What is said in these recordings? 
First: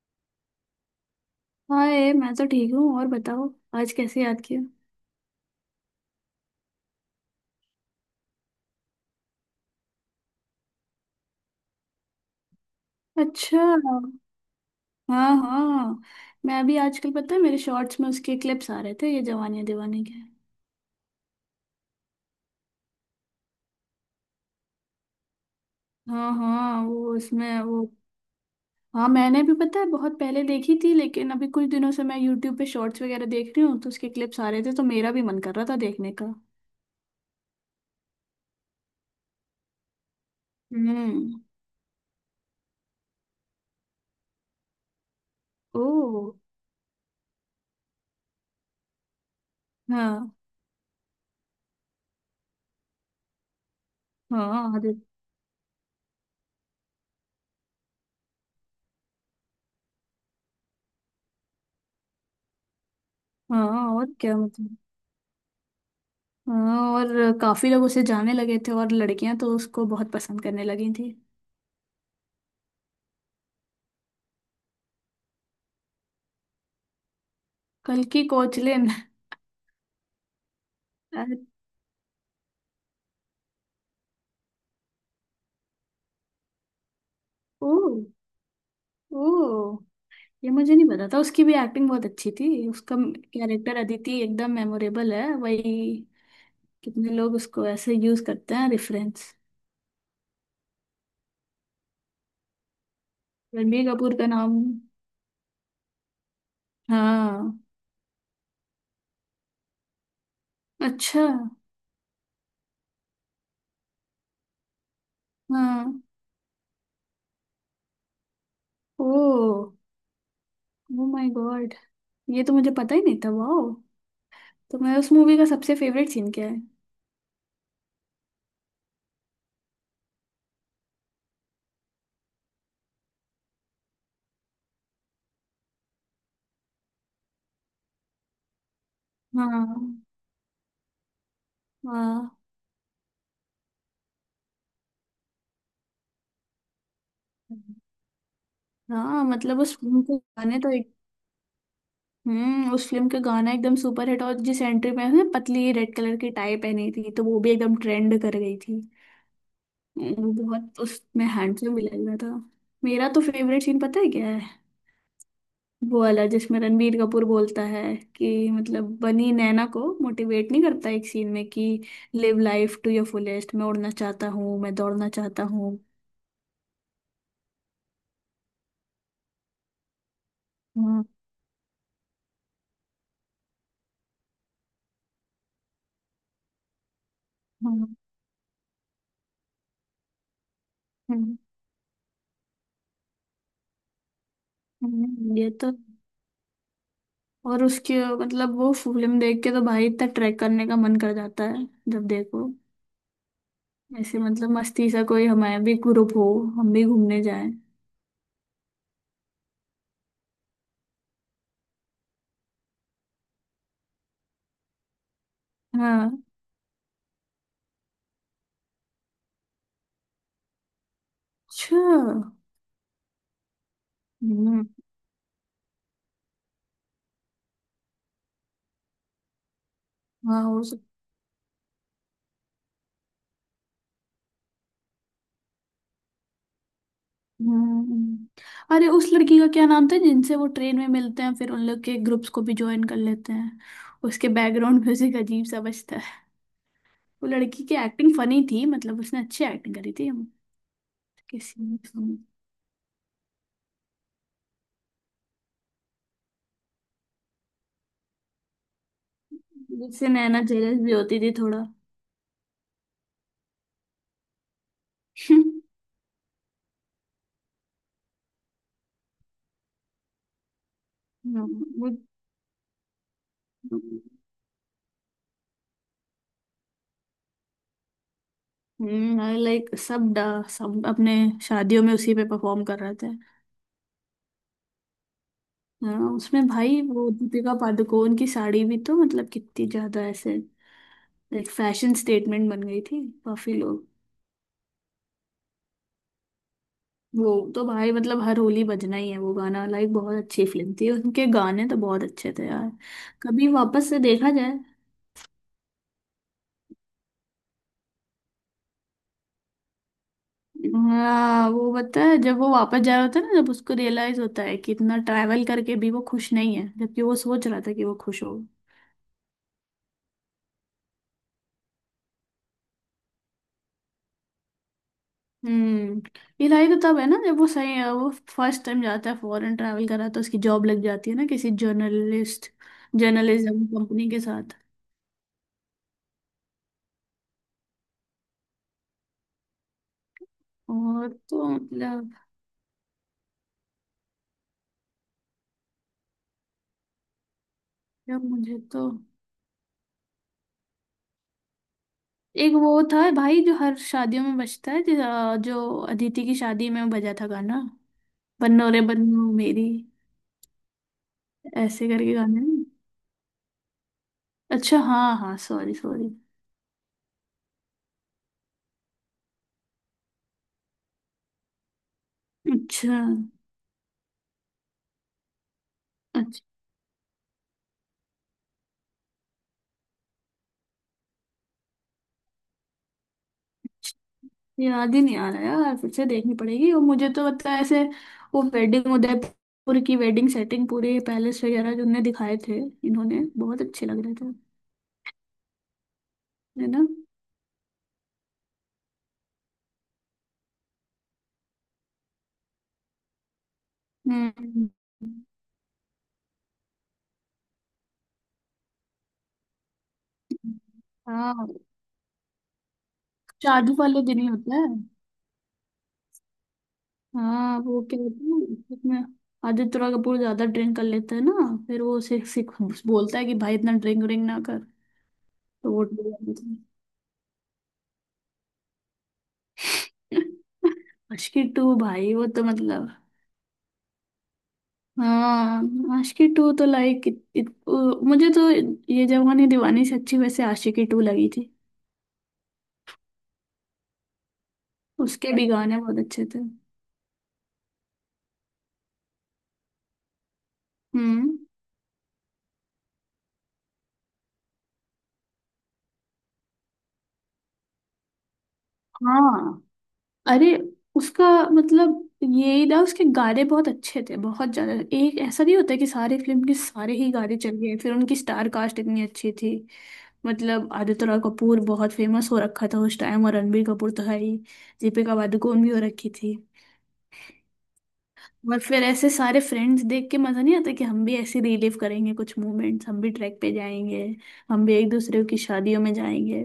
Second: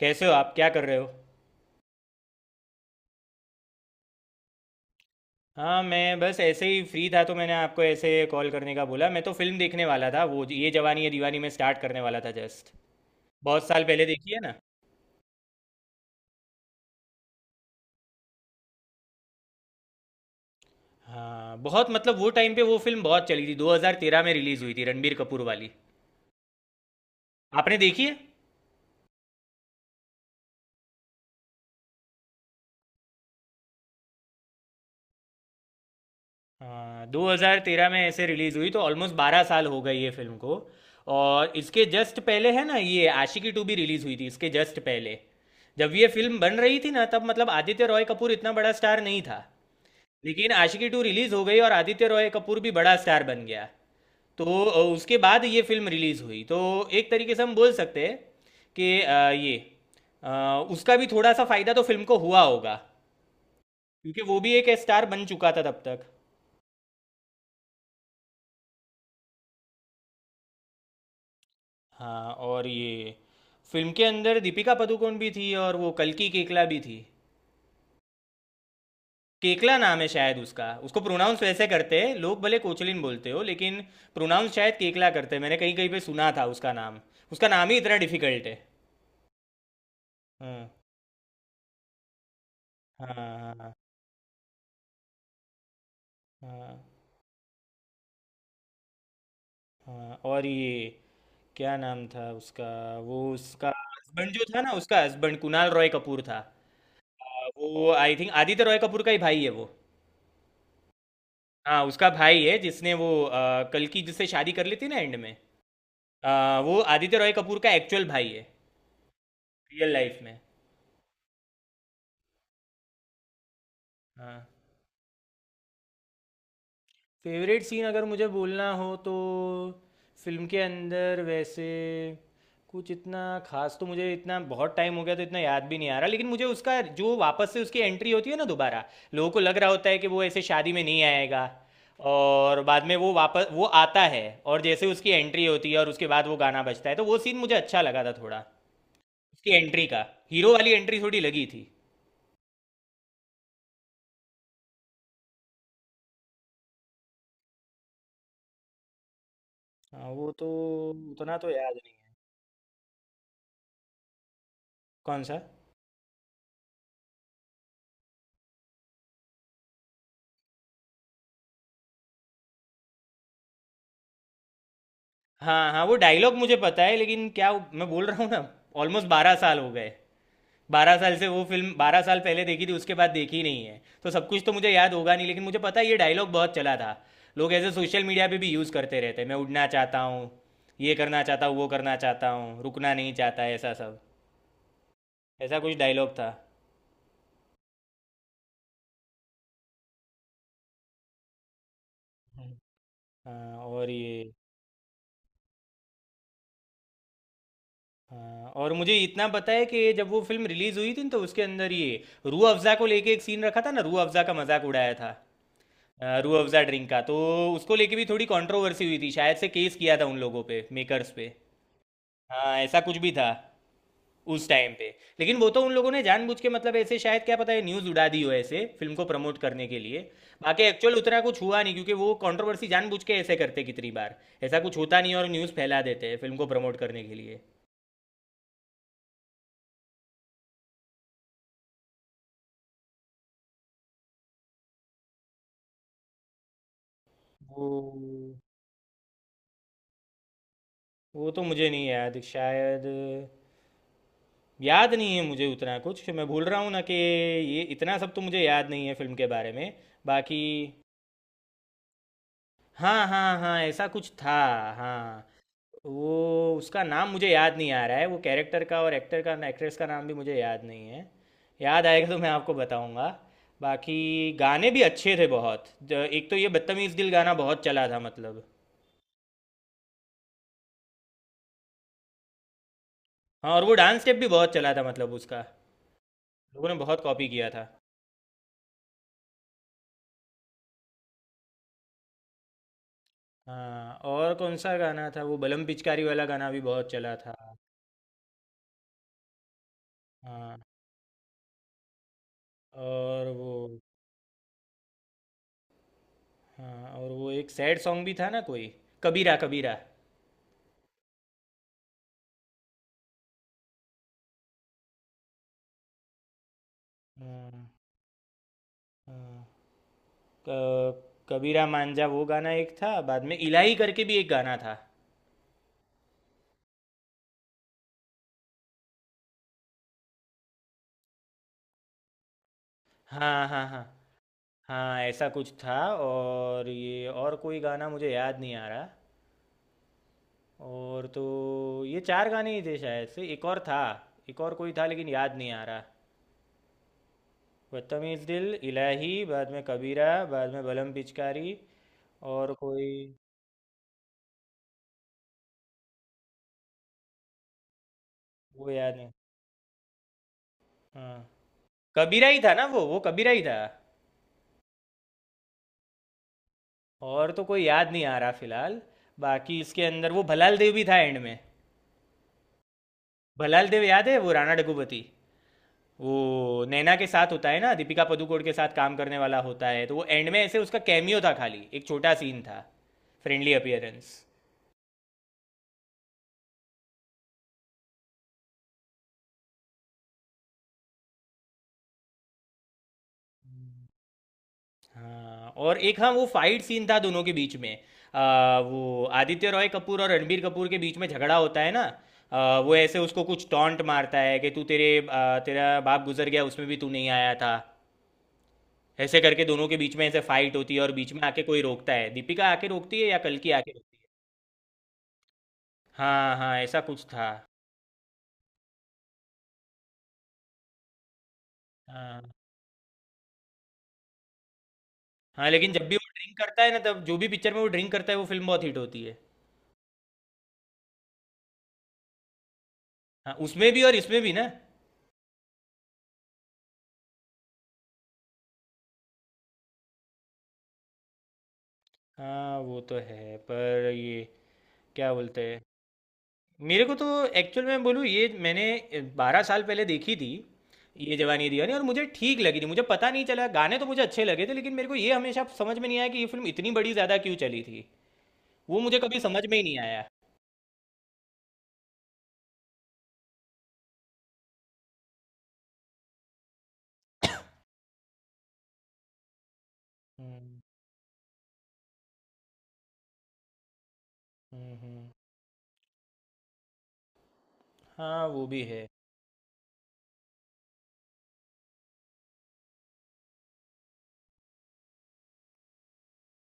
कैसे हो आप? क्या कर रहे हो? हाय, मैं तो ठीक हूँ। और बताओ, आज कैसे याद किया। हाँ, मैं बस ऐसे ही फ्री था तो मैंने आपको ऐसे कॉल करने का बोला। मैं तो फिल्म देखने वाला था। वो ये जवानी है दीवानी में स्टार्ट करने वाला था जस्ट। अच्छा। बहुत साल पहले देखी है ना। हाँ हाँ। मैं अभी आजकल, पता है, मेरे शॉर्ट्स में उसके क्लिप्स आ रहे थे, ये जवानी दीवानी के। हाँ, बहुत मतलब वो टाइम पे वो फिल्म बहुत चली थी। 2013 में रिलीज़ हुई थी, रणबीर कपूर वाली। हाँ हाँ। वो उसमें आपने वो देखी है? हाँ, मैंने भी, पता है, बहुत पहले देखी थी, लेकिन अभी कुछ दिनों से मैं यूट्यूब पे शॉर्ट्स वगैरह देख रही हूँ तो उसके क्लिप्स आ रहे थे, तो मेरा भी मन कर रहा था देखने का। हाँ, 2013 में ऐसे रिलीज़ हुई तो ऑलमोस्ट 12 साल हो गए ये फिल्म को। हम्म। और इसके जस्ट पहले है ना ये आशिकी टू भी रिलीज़ हुई थी इसके जस्ट पहले। ओ। जब ये फिल्म बन रही थी ना तब मतलब आदित्य रॉय कपूर इतना बड़ा स्टार नहीं था। हाँ लेकिन आशिकी टू रिलीज हो गई और आदित्य रॉय कपूर भी बड़ा स्टार बन गया। तो हाँ। अरे, उसके बाद ये फिल्म रिलीज हुई तो एक तरीके से हम बोल सकते हैं कि ये उसका भी थोड़ा सा फायदा तो फिल्म को हुआ होगा। हाँ। और क्योंकि क्या वो भी एक मतलब। स्टार बन चुका था तब तक। हाँ, और काफी लोग उसे जाने लगे थे और लड़कियां तो उसको बहुत पसंद करने लगी थी। हाँ, और ये फिल्म के अंदर दीपिका पादुकोण भी थी और वो कल्कि केकला भी थी। कल की कोचलिन। केकला नाम है शायद उसका। उसको प्रोनाउंस वैसे करते हैं लोग, भले कोचलिन बोलते हो लेकिन प्रोनाउंस शायद केकला करते हैं। मैंने कहीं कहीं पे सुना था उसका नाम। उसका नाम ओ। ही इतना डिफिकल्ट है। ओ। ये हाँ। मुझे नहीं पता था। उसकी भी एक्टिंग बहुत अच्छी थी। उसका हाँ। हाँ। कैरेक्टर अदिति एकदम मेमोरेबल है, वही। हाँ। कितने लोग उसको ऐसे यूज करते हैं रेफरेंस। हाँ, और ये क्या नाम था उसका? वो उसका रणबीर कपूर का हस्बैंड जो नाम। था ना, उसका हस्बैंड कुणाल रॉय कपूर था। हाँ। वो आई थिंक आदित्य रॉय कपूर का ही भाई है वो। अच्छा। हाँ, उसका भाई है जिसने वो कल की जिससे शादी कर ली थी ना एंड में। हाँ। वो आदित्य रॉय कपूर का एक्चुअल भाई है ओ रियल लाइफ में। ओ माय गॉड, ये तो मुझे पता ही नहीं था। वाओ। हाँ। तो मैं, उस मूवी का सबसे फेवरेट सीन क्या है। फेवरेट सीन अगर मुझे बोलना हो तो फिल्म के अंदर वैसे कुछ इतना खास तो मुझे, इतना बहुत टाइम हो गया तो इतना याद भी नहीं आ रहा। लेकिन मुझे उसका जो वापस से उसकी एंट्री होती है ना दोबारा, लोगों को लग रहा होता हाँ है कि वो ऐसे शादी में नहीं आएगा हाँ और बाद में वो वापस वो आता है। और जैसे उसकी एंट्री होती है और उसके बाद वो गाना बजता है तो वो सीन मुझे अच्छा लगा था थोड़ा। हाँ। उसकी मतलब उस, एंट्री का उनके हीरो गाने तो। वाली एंट्री थोड़ी लगी थी। हम्म। उस फिल्म का गाना एकदम सुपर हिट, और जिस एंट्री में उसने पतली रेड कलर की टाई पहनी थी, तो वो भी एकदम ट्रेंड कर गई थी। हाँ, वो वो तो बहुत उसमें उतना तो याद हैंडसम भी नहीं लग है। रहा था। मेरा तो फेवरेट सीन, पता है क्या है। कौन सा? वो वाला जिसमें रणबीर कपूर बोलता है कि, मतलब, बनी नैना को मोटिवेट नहीं करता एक सीन में कि live life to your fullest. मैं उड़ना चाहता हूँ, मैं दौड़ना चाहता हाँ हूँ। हाँ, वो डायलॉग मुझे पता है लेकिन क्या मैं बोल रहा हूँ ना, ऑलमोस्ट 12 साल हो गए। बारह हम्म। साल से वो फिल्म, 12 साल पहले देखी थी, उसके बाद देखी नहीं है तो सब कुछ तो मुझे याद होगा नहीं। लेकिन मुझे पता है ये डायलॉग बहुत चला था। लोग ऐसे हम्म। सोशल मीडिया पे भी यूज़ करते रहते हैं, मैं उड़ना चाहता हूँ, ये करना हम्म, चाहता हूँ, वो करना चाहता हूँ, रुकना नहीं चाहता, ऐसा सब। हम्म। ये ऐसा तो, कुछ डायलॉग था। और उसके, मतलब वो फिल्म देख के तो भाई इतना ट्रैक करने का मन कर जाता है जब देखो। हम्म। हाँ, और ऐसे, ये मतलब, मस्ती सा कोई हमारा भी ग्रुप हो, हम भी घूमने जाएं। हाँ, और मुझे इतना पता है कि जब वो फिल्म रिलीज़ हुई थी न, तो उसके अंदर ये रूह अफ़ज़ा को लेके एक सीन रखा था ना, रूह अफ़ज़ा का मजाक उड़ाया था। हाँ। रूह अफ़ज़ा ड्रिंक का तो उसको लेके भी थोड़ी कंट्रोवर्सी हुई थी, शायद से केस किया था उन लोगों पे, मेकर्स पे। अच्छा। हाँ, ऐसा कुछ भी था उस हम्म। टाइम पे। लेकिन वो तो उन लोगों ने जानबूझ के मतलब ऐसे शायद, क्या पता है, न्यूज़ उड़ा दी हो ऐसे फिल्म को प्रमोट करने के लिए। हाँ बाकी हो सक एक्चुअल उतना कुछ हुआ नहीं क्योंकि वो कंट्रोवर्सी जानबूझ के ऐसे करते कितनी बार ऐसा कुछ होता नहीं और न्यूज़ फैला देते हैं फिल्म को प्रमोट करने के लिए। हम्म। अरे, उस लड़की का क्या नाम था जिनसे वो ट्रेन में मिलते हैं, फिर उन लोग के ग्रुप्स को भी ज्वाइन कर लेते हैं। उसके बैकग्राउंड म्यूजिक अजीब सा बजता है। वो वो लड़की की एक्टिंग फनी थी, मतलब उसने अच्छी एक्टिंग करी थी। हम वो तो किसी मुझे ने नहीं सुनी। याद शायद। याद नहीं है मुझे उतना कुछ, मैं भूल रहा हूँ ना कि ये इतना सब तो मुझे याद नहीं है फिल्म के बारे में। जिससे नैना बाकी, जेलस भी होती थी थोड़ा। हाँ हाँ हाँ, ऐसा कुछ था। हाँ। वो उसका नाम मुझे याद नहीं आ रहा है, वो कैरेक्टर का, और एक्टर का एक्ट्रेस का नाम भी मुझे याद नहीं है। याद हम्म। आएगा तो मैं आपको बताऊंगा। वो, बाकी गाने भी अच्छे थे बहुत। एक तो ये बदतमीज़ दिल गाना बहुत चला था मतलब। हम्म, लाइक सब सब अपने शादियों में उसी पे परफॉर्म कर रहे थे। हाँ, और वो डांस स्टेप भी बहुत चला था मतलब उसका। हाँ, उसमें लोगों ने भाई बहुत वो कॉपी किया दीपिका था। पादुकोण की साड़ी भी तो, मतलब, कितनी ज्यादा ऐसे लाइक फैशन स्टेटमेंट बन गई थी, काफी लोग। हाँ, और कौन सा गाना था, वो बलम पिचकारी वाला गाना भी बहुत चला वो था। तो भाई मतलब हर होली बजना ही है वो गाना, लाइक बहुत अच्छी हाँ, फिल्म थी, उनके गाने तो बहुत अच्छे थे यार। और कभी वो वापस से देखा जाए। हाँ, और वो एक सैड सॉन्ग भी था ना कोई, कबीरा कबीरा। हाँ, वो पता है, जब वो वापस जा रहा होता है ना, जब उसको रियलाइज होता है कि इतना ट्रैवल करके भी वो खुश नहीं है, जबकि वो सोच रहा हाँ, था कि वो खुश हो। हाँ, क- कबीरा मांझा वो गाना एक था, बाद में इलाही करके भी एक गाना था। हम्म। ये लाई तो तब है ना, जब वो, सही है, वो फर्स्ट टाइम जाता है, फॉरेन ट्रैवल करा, तो उसकी जॉब लग जाती है ना किसी जर्नलिस्ट, हाँ जर्नलिज्म हाँ हाँ, कंपनी के साथ। हाँ ऐसा कुछ था। और ये और कोई गाना मुझे याद नहीं आ रहा। और और तो, तो ये मतलब, चार गाने ही थे शायद से, एक और था, एक और कोई था लेकिन याद नहीं आ रहा। यार बदतमीज दिल, मुझे तो, इलाही, बाद में कबीरा, बाद में बलम पिचकारी, एक और वो कोई था भाई जो हर शादियों में बजता है, जो जो अदिति की शादी में बजा था गाना, बन्नो वो रे याद नहीं। बन्नो मेरी, हाँ, ऐसे करके कबीरा ही गाना है था ना। ना वो कबीरा ही था। अच्छा हाँ हाँ, सॉरी सॉरी। और तो कोई याद नहीं आ रहा फिलहाल। बाकी इसके अंदर वो भलाल देव भी था एंड में। अच्छा। भलाल देव याद है, वो राणा डग्गुबाती। अच्छा। वो नैना के साथ होता है ना, दीपिका पादुकोण के साथ काम करने वाला होता है, तो वो एंड में ऐसे उसका कैमियो था खाली, एक छोटा सीन था। Friendly appearance. याद ही नहीं आ रहा यार, फिर से देखनी पड़ेगी, और मुझे तो पता है ऐसे, वो वेडिंग, उदयपुर की वेडिंग सेटिंग, पूरे पैलेस वगैरह जो उन्होंने दिखाए थे, इन्होंने बहुत अच्छे लग रहे थे। हाँ, और एक, हाँ वो फाइट है ना। सीन था दोनों के बीच में। वो आदित्य रॉय कपूर और रणबीर कपूर के बीच में झगड़ा होता है ना। वो ऐसे उसको कुछ टॉन्ट मारता है कि तू हम्म। तेरे तेरा बाप गुजर गया उसमें भी तू नहीं आया था। ऐसे करके दोनों के बीच में ऐसे फाइट होती है और बीच में आके हाँ, कोई रोकता है, दीपिका आके रोकती है या कल्कि आके शादी रोकती है। वाले दिन ही होता है। हाँ हाँ, ऐसा कुछ था। हाँ, वो क्या होता है ना, उसमें आदित्य रॉय कपूर ज्यादा ड्रिंक कर लेता है ना, फिर वो सिख हाँ। सिख बोलता है कि भाई इतना ड्रिंक ड्रिंक ना कर। हाँ तो लेकिन वो जब भी वो ड्रिंक करता है ना, तब जो भी पिक्चर में वो ड्रिंक करता है वो फिल्म बहुत हिट होती है। मुश्किल टू भाई वो तो मतलब। हाँ, उसमें भी और इसमें भी ना। हाँ, आशिकी टू तो लाइक, मुझे तो ये जवानी दीवानी से अच्छी वैसे आशिकी टू लगी थी। हाँ, वो तो है पर ये क्या उसके बोलते भी हैं, गाने बहुत अच्छे थे। मेरे को तो एक्चुअल में बोलूँ ये मैंने 12 साल पहले देखी थी ये हम्म। जवानी दीवानी और मुझे ठीक लगी थी। मुझे पता नहीं चला, गाने तो मुझे अच्छे लगे थे लेकिन मेरे को ये हमेशा समझ में नहीं आया कि ये फिल्म इतनी बड़ी ज़्यादा क्यों चली थी। वो मुझे कभी समझ में हाँ। ही नहीं आया। अरे, उसका, मतलब यही ना, उसके गाने बहुत अच्छे थे, बहुत ज्यादा, एक ऐसा नहीं होता कि सारी फिल्म के सारे ही गाने चल गए, फिर उनकी स्टार कास्ट इतनी अच्छी थी। हम्म। मतलब आदित्य रॉय कपूर बहुत फेमस हो रखा था उस टाइम, और रणबीर कपूर तो है ही, हम्म। हम्म। दीपिका पादुकोण भी हो रखी थी। हाँ, वो और भी फिर है। ऐसे सारे फ्रेंड्स देख के मजा नहीं आता, कि हम भी ऐसे रिलीव करेंगे कुछ मोमेंट्स, हम भी ट्रैक पे जाएंगे, हम भी एक दूसरे की शादियों में जाएंगे,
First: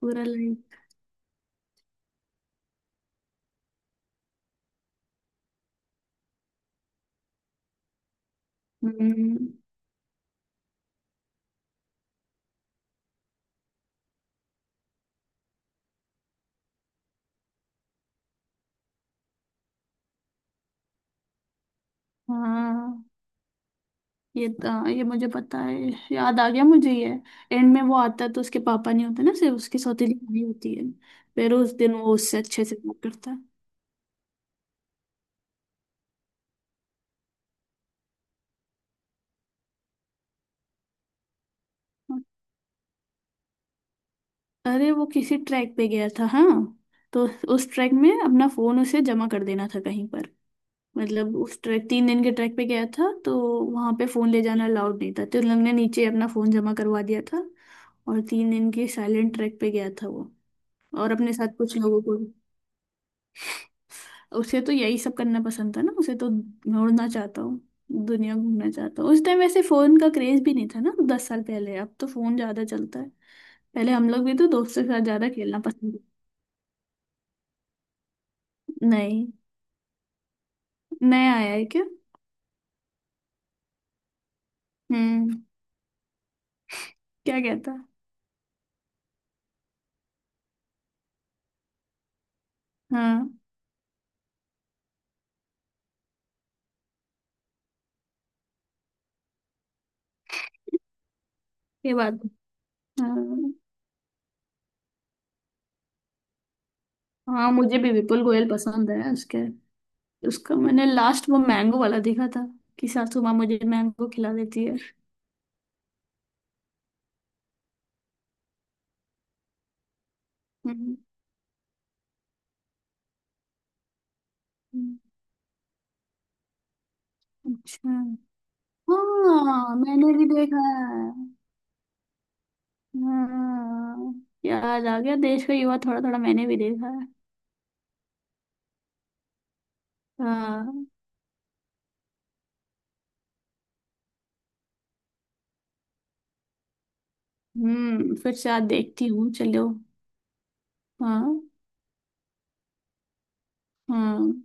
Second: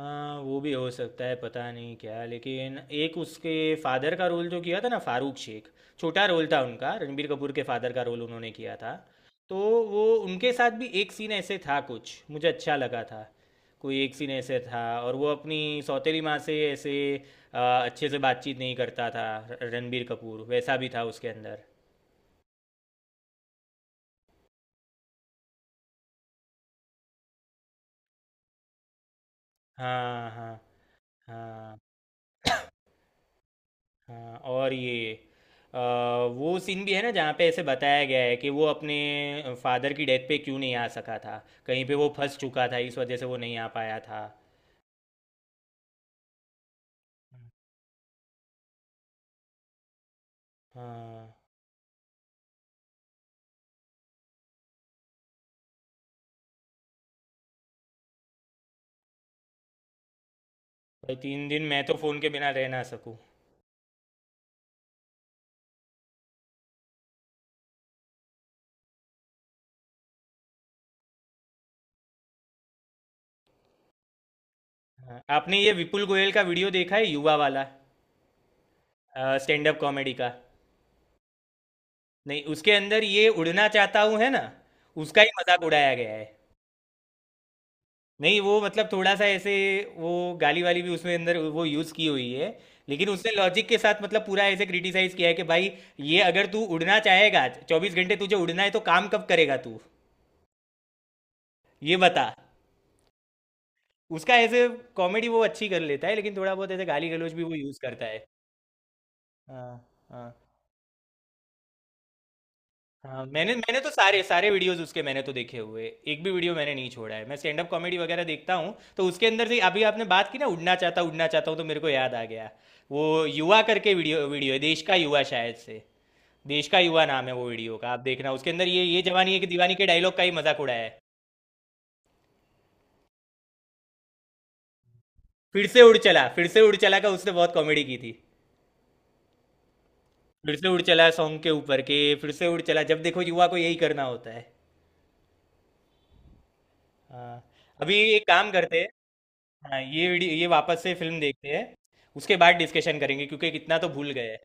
पूरा वो भी लाइक। हो सकता है, पता नहीं क्या, लेकिन एक उसके फादर का रोल जो किया था ना फारूक शेख, छोटा रोल था उनका, रणबीर कपूर के फादर का रोल उन्होंने किया था। हम्म। तो वो उनके साथ भी एक सीन ऐसे था कुछ मुझे अच्छा लगा था। कोई एक सीन ऐसे था और वो अपनी सौतेली माँ से ऐसे अच्छे से बातचीत नहीं करता था। रणबीर कपूर वैसा भी था उसके अंदर। हाँ, ये तो, ये मुझे पता है, याद आ गया मुझे ये, एंड में वो आता है तो उसके पापा नहीं होते ना, सिर्फ उसकी सौतेली हाँ भाभी हाँ। होती है, फिर उस हाँ। दिन वो उससे अच्छे से बात करता है। हाँ, और ये वो सीन भी है ना जहाँ पे ऐसे बताया गया है कि वो अपने फादर की डेथ पे क्यों नहीं आ सका था। कहीं पे वो फंस चुका था, इस वजह से वो नहीं आ पाया था। अरे, वो किसी ट्रैक पे गया था हाँ, तो उस ट्रैक में अपना फोन उसे जमा कर देना था कहीं पर, हाँ। मतलब उस ट्रैक, 3 दिन के ट्रैक पे गया था, तो वहां पे फोन ले जाना अलाउड नहीं था, तो उन लोग ने नीचे अपना फोन जमा करवा दिया था, और 3 दिन के साइलेंट ट्रैक पे गया था वो, और भाई अपने तीन साथ दिन कुछ मैं तो लोगों को फ़ोन के भी। बिना रह ना सकूँ। उसे तो यही सब करना पसंद था ना, उसे तो, मैं उड़ना चाहता हूँ, दुनिया घूमना चाहता हूँ। उस टाइम वैसे फोन का क्रेज भी नहीं था ना, 10 साल पहले, अब तो फोन ज्यादा चलता है, पहले हम लोग भी तो दोस्तों के साथ हाँ, ज्यादा आपने खेलना ये पसंद। विपुल गोयल का वीडियो देखा है, युवा वाला, नहीं। स्टैंड अप कॉमेडी का? नया आया है क्या। नहीं, उसके अंदर ये उड़ना चाहता हूँ है ना, उसका ही हम्म। मजाक उड़ाया गया है। क्या कहता। नहीं, वो मतलब थोड़ा सा ऐसे वो गाली वाली भी उसमें अंदर वो यूज़ की हुई है लेकिन हाँ उसने लॉजिक के साथ मतलब पूरा ऐसे क्रिटिसाइज किया है कि भाई ये अगर तू उड़ना चाहेगा 24 घंटे, तुझे उड़ना है तो काम कब करेगा तू, ये ये बात। बता। हाँ। उसका ऐसे कॉमेडी वो अच्छी कर लेता है लेकिन थोड़ा बहुत ऐसे गाली गलौज भी हाँ, वो मुझे यूज़ भी करता विपुल है। गोयल पसंद है, उसके, हाँ। हाँ। उसका मैंने लास्ट वो मैंगो वाला देखा था, कि सासू हाँ, माँ मैंने मुझे मैंने तो मैंगो सारे खिला सारे देती है। वीडियोस उसके मैंने तो देखे हुए, एक भी वीडियो मैंने नहीं छोड़ा है। मैं स्टैंड अप कॉमेडी वगैरह देखता हूँ तो उसके अंदर से, अभी आपने बात की ना हम्म। उड़ना चाहता हूँ, तो मेरे को याद आ गया। वो युवा करके वीडियो वीडियो है, देश का हम्म। युवा शायद से। देश का युवा नाम है वो वीडियो का, अच्छा, आप देखना, उसके अंदर ये जवानी है कि दीवानी हाँ के मैंने डायलॉग का भी ही मजाक देखा उड़ाया है। है। हाँ, याद आ गया, देश का फिर युवा से उड़ थोड़ा थोड़ा चला, फिर मैंने भी से उड़ देखा चला है। का उसने बहुत कॉमेडी की थी, फिर से उड़ हाँ। चला सॉन्ग के ऊपर के, फिर से उड़ चला, जब देखो युवा को यही करना होता है। हाँ, अभी हम्म, एक फिर काम से आज करते हैं। देखती हूँ, चलो। हाँ, ये वीडियो, ये वापस से फिल्म हाँ। देखते हैं, उसके बाद डिस्कशन करेंगे क्योंकि कितना तो भूल गए हाँ। हैं।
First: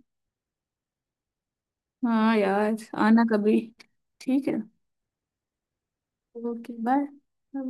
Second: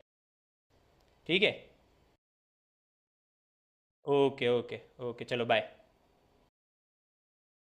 ठीक है। हाँ यार, आना कभी। ओके ठीक है। ओके। ओके, चलो बाय। Okay, bye.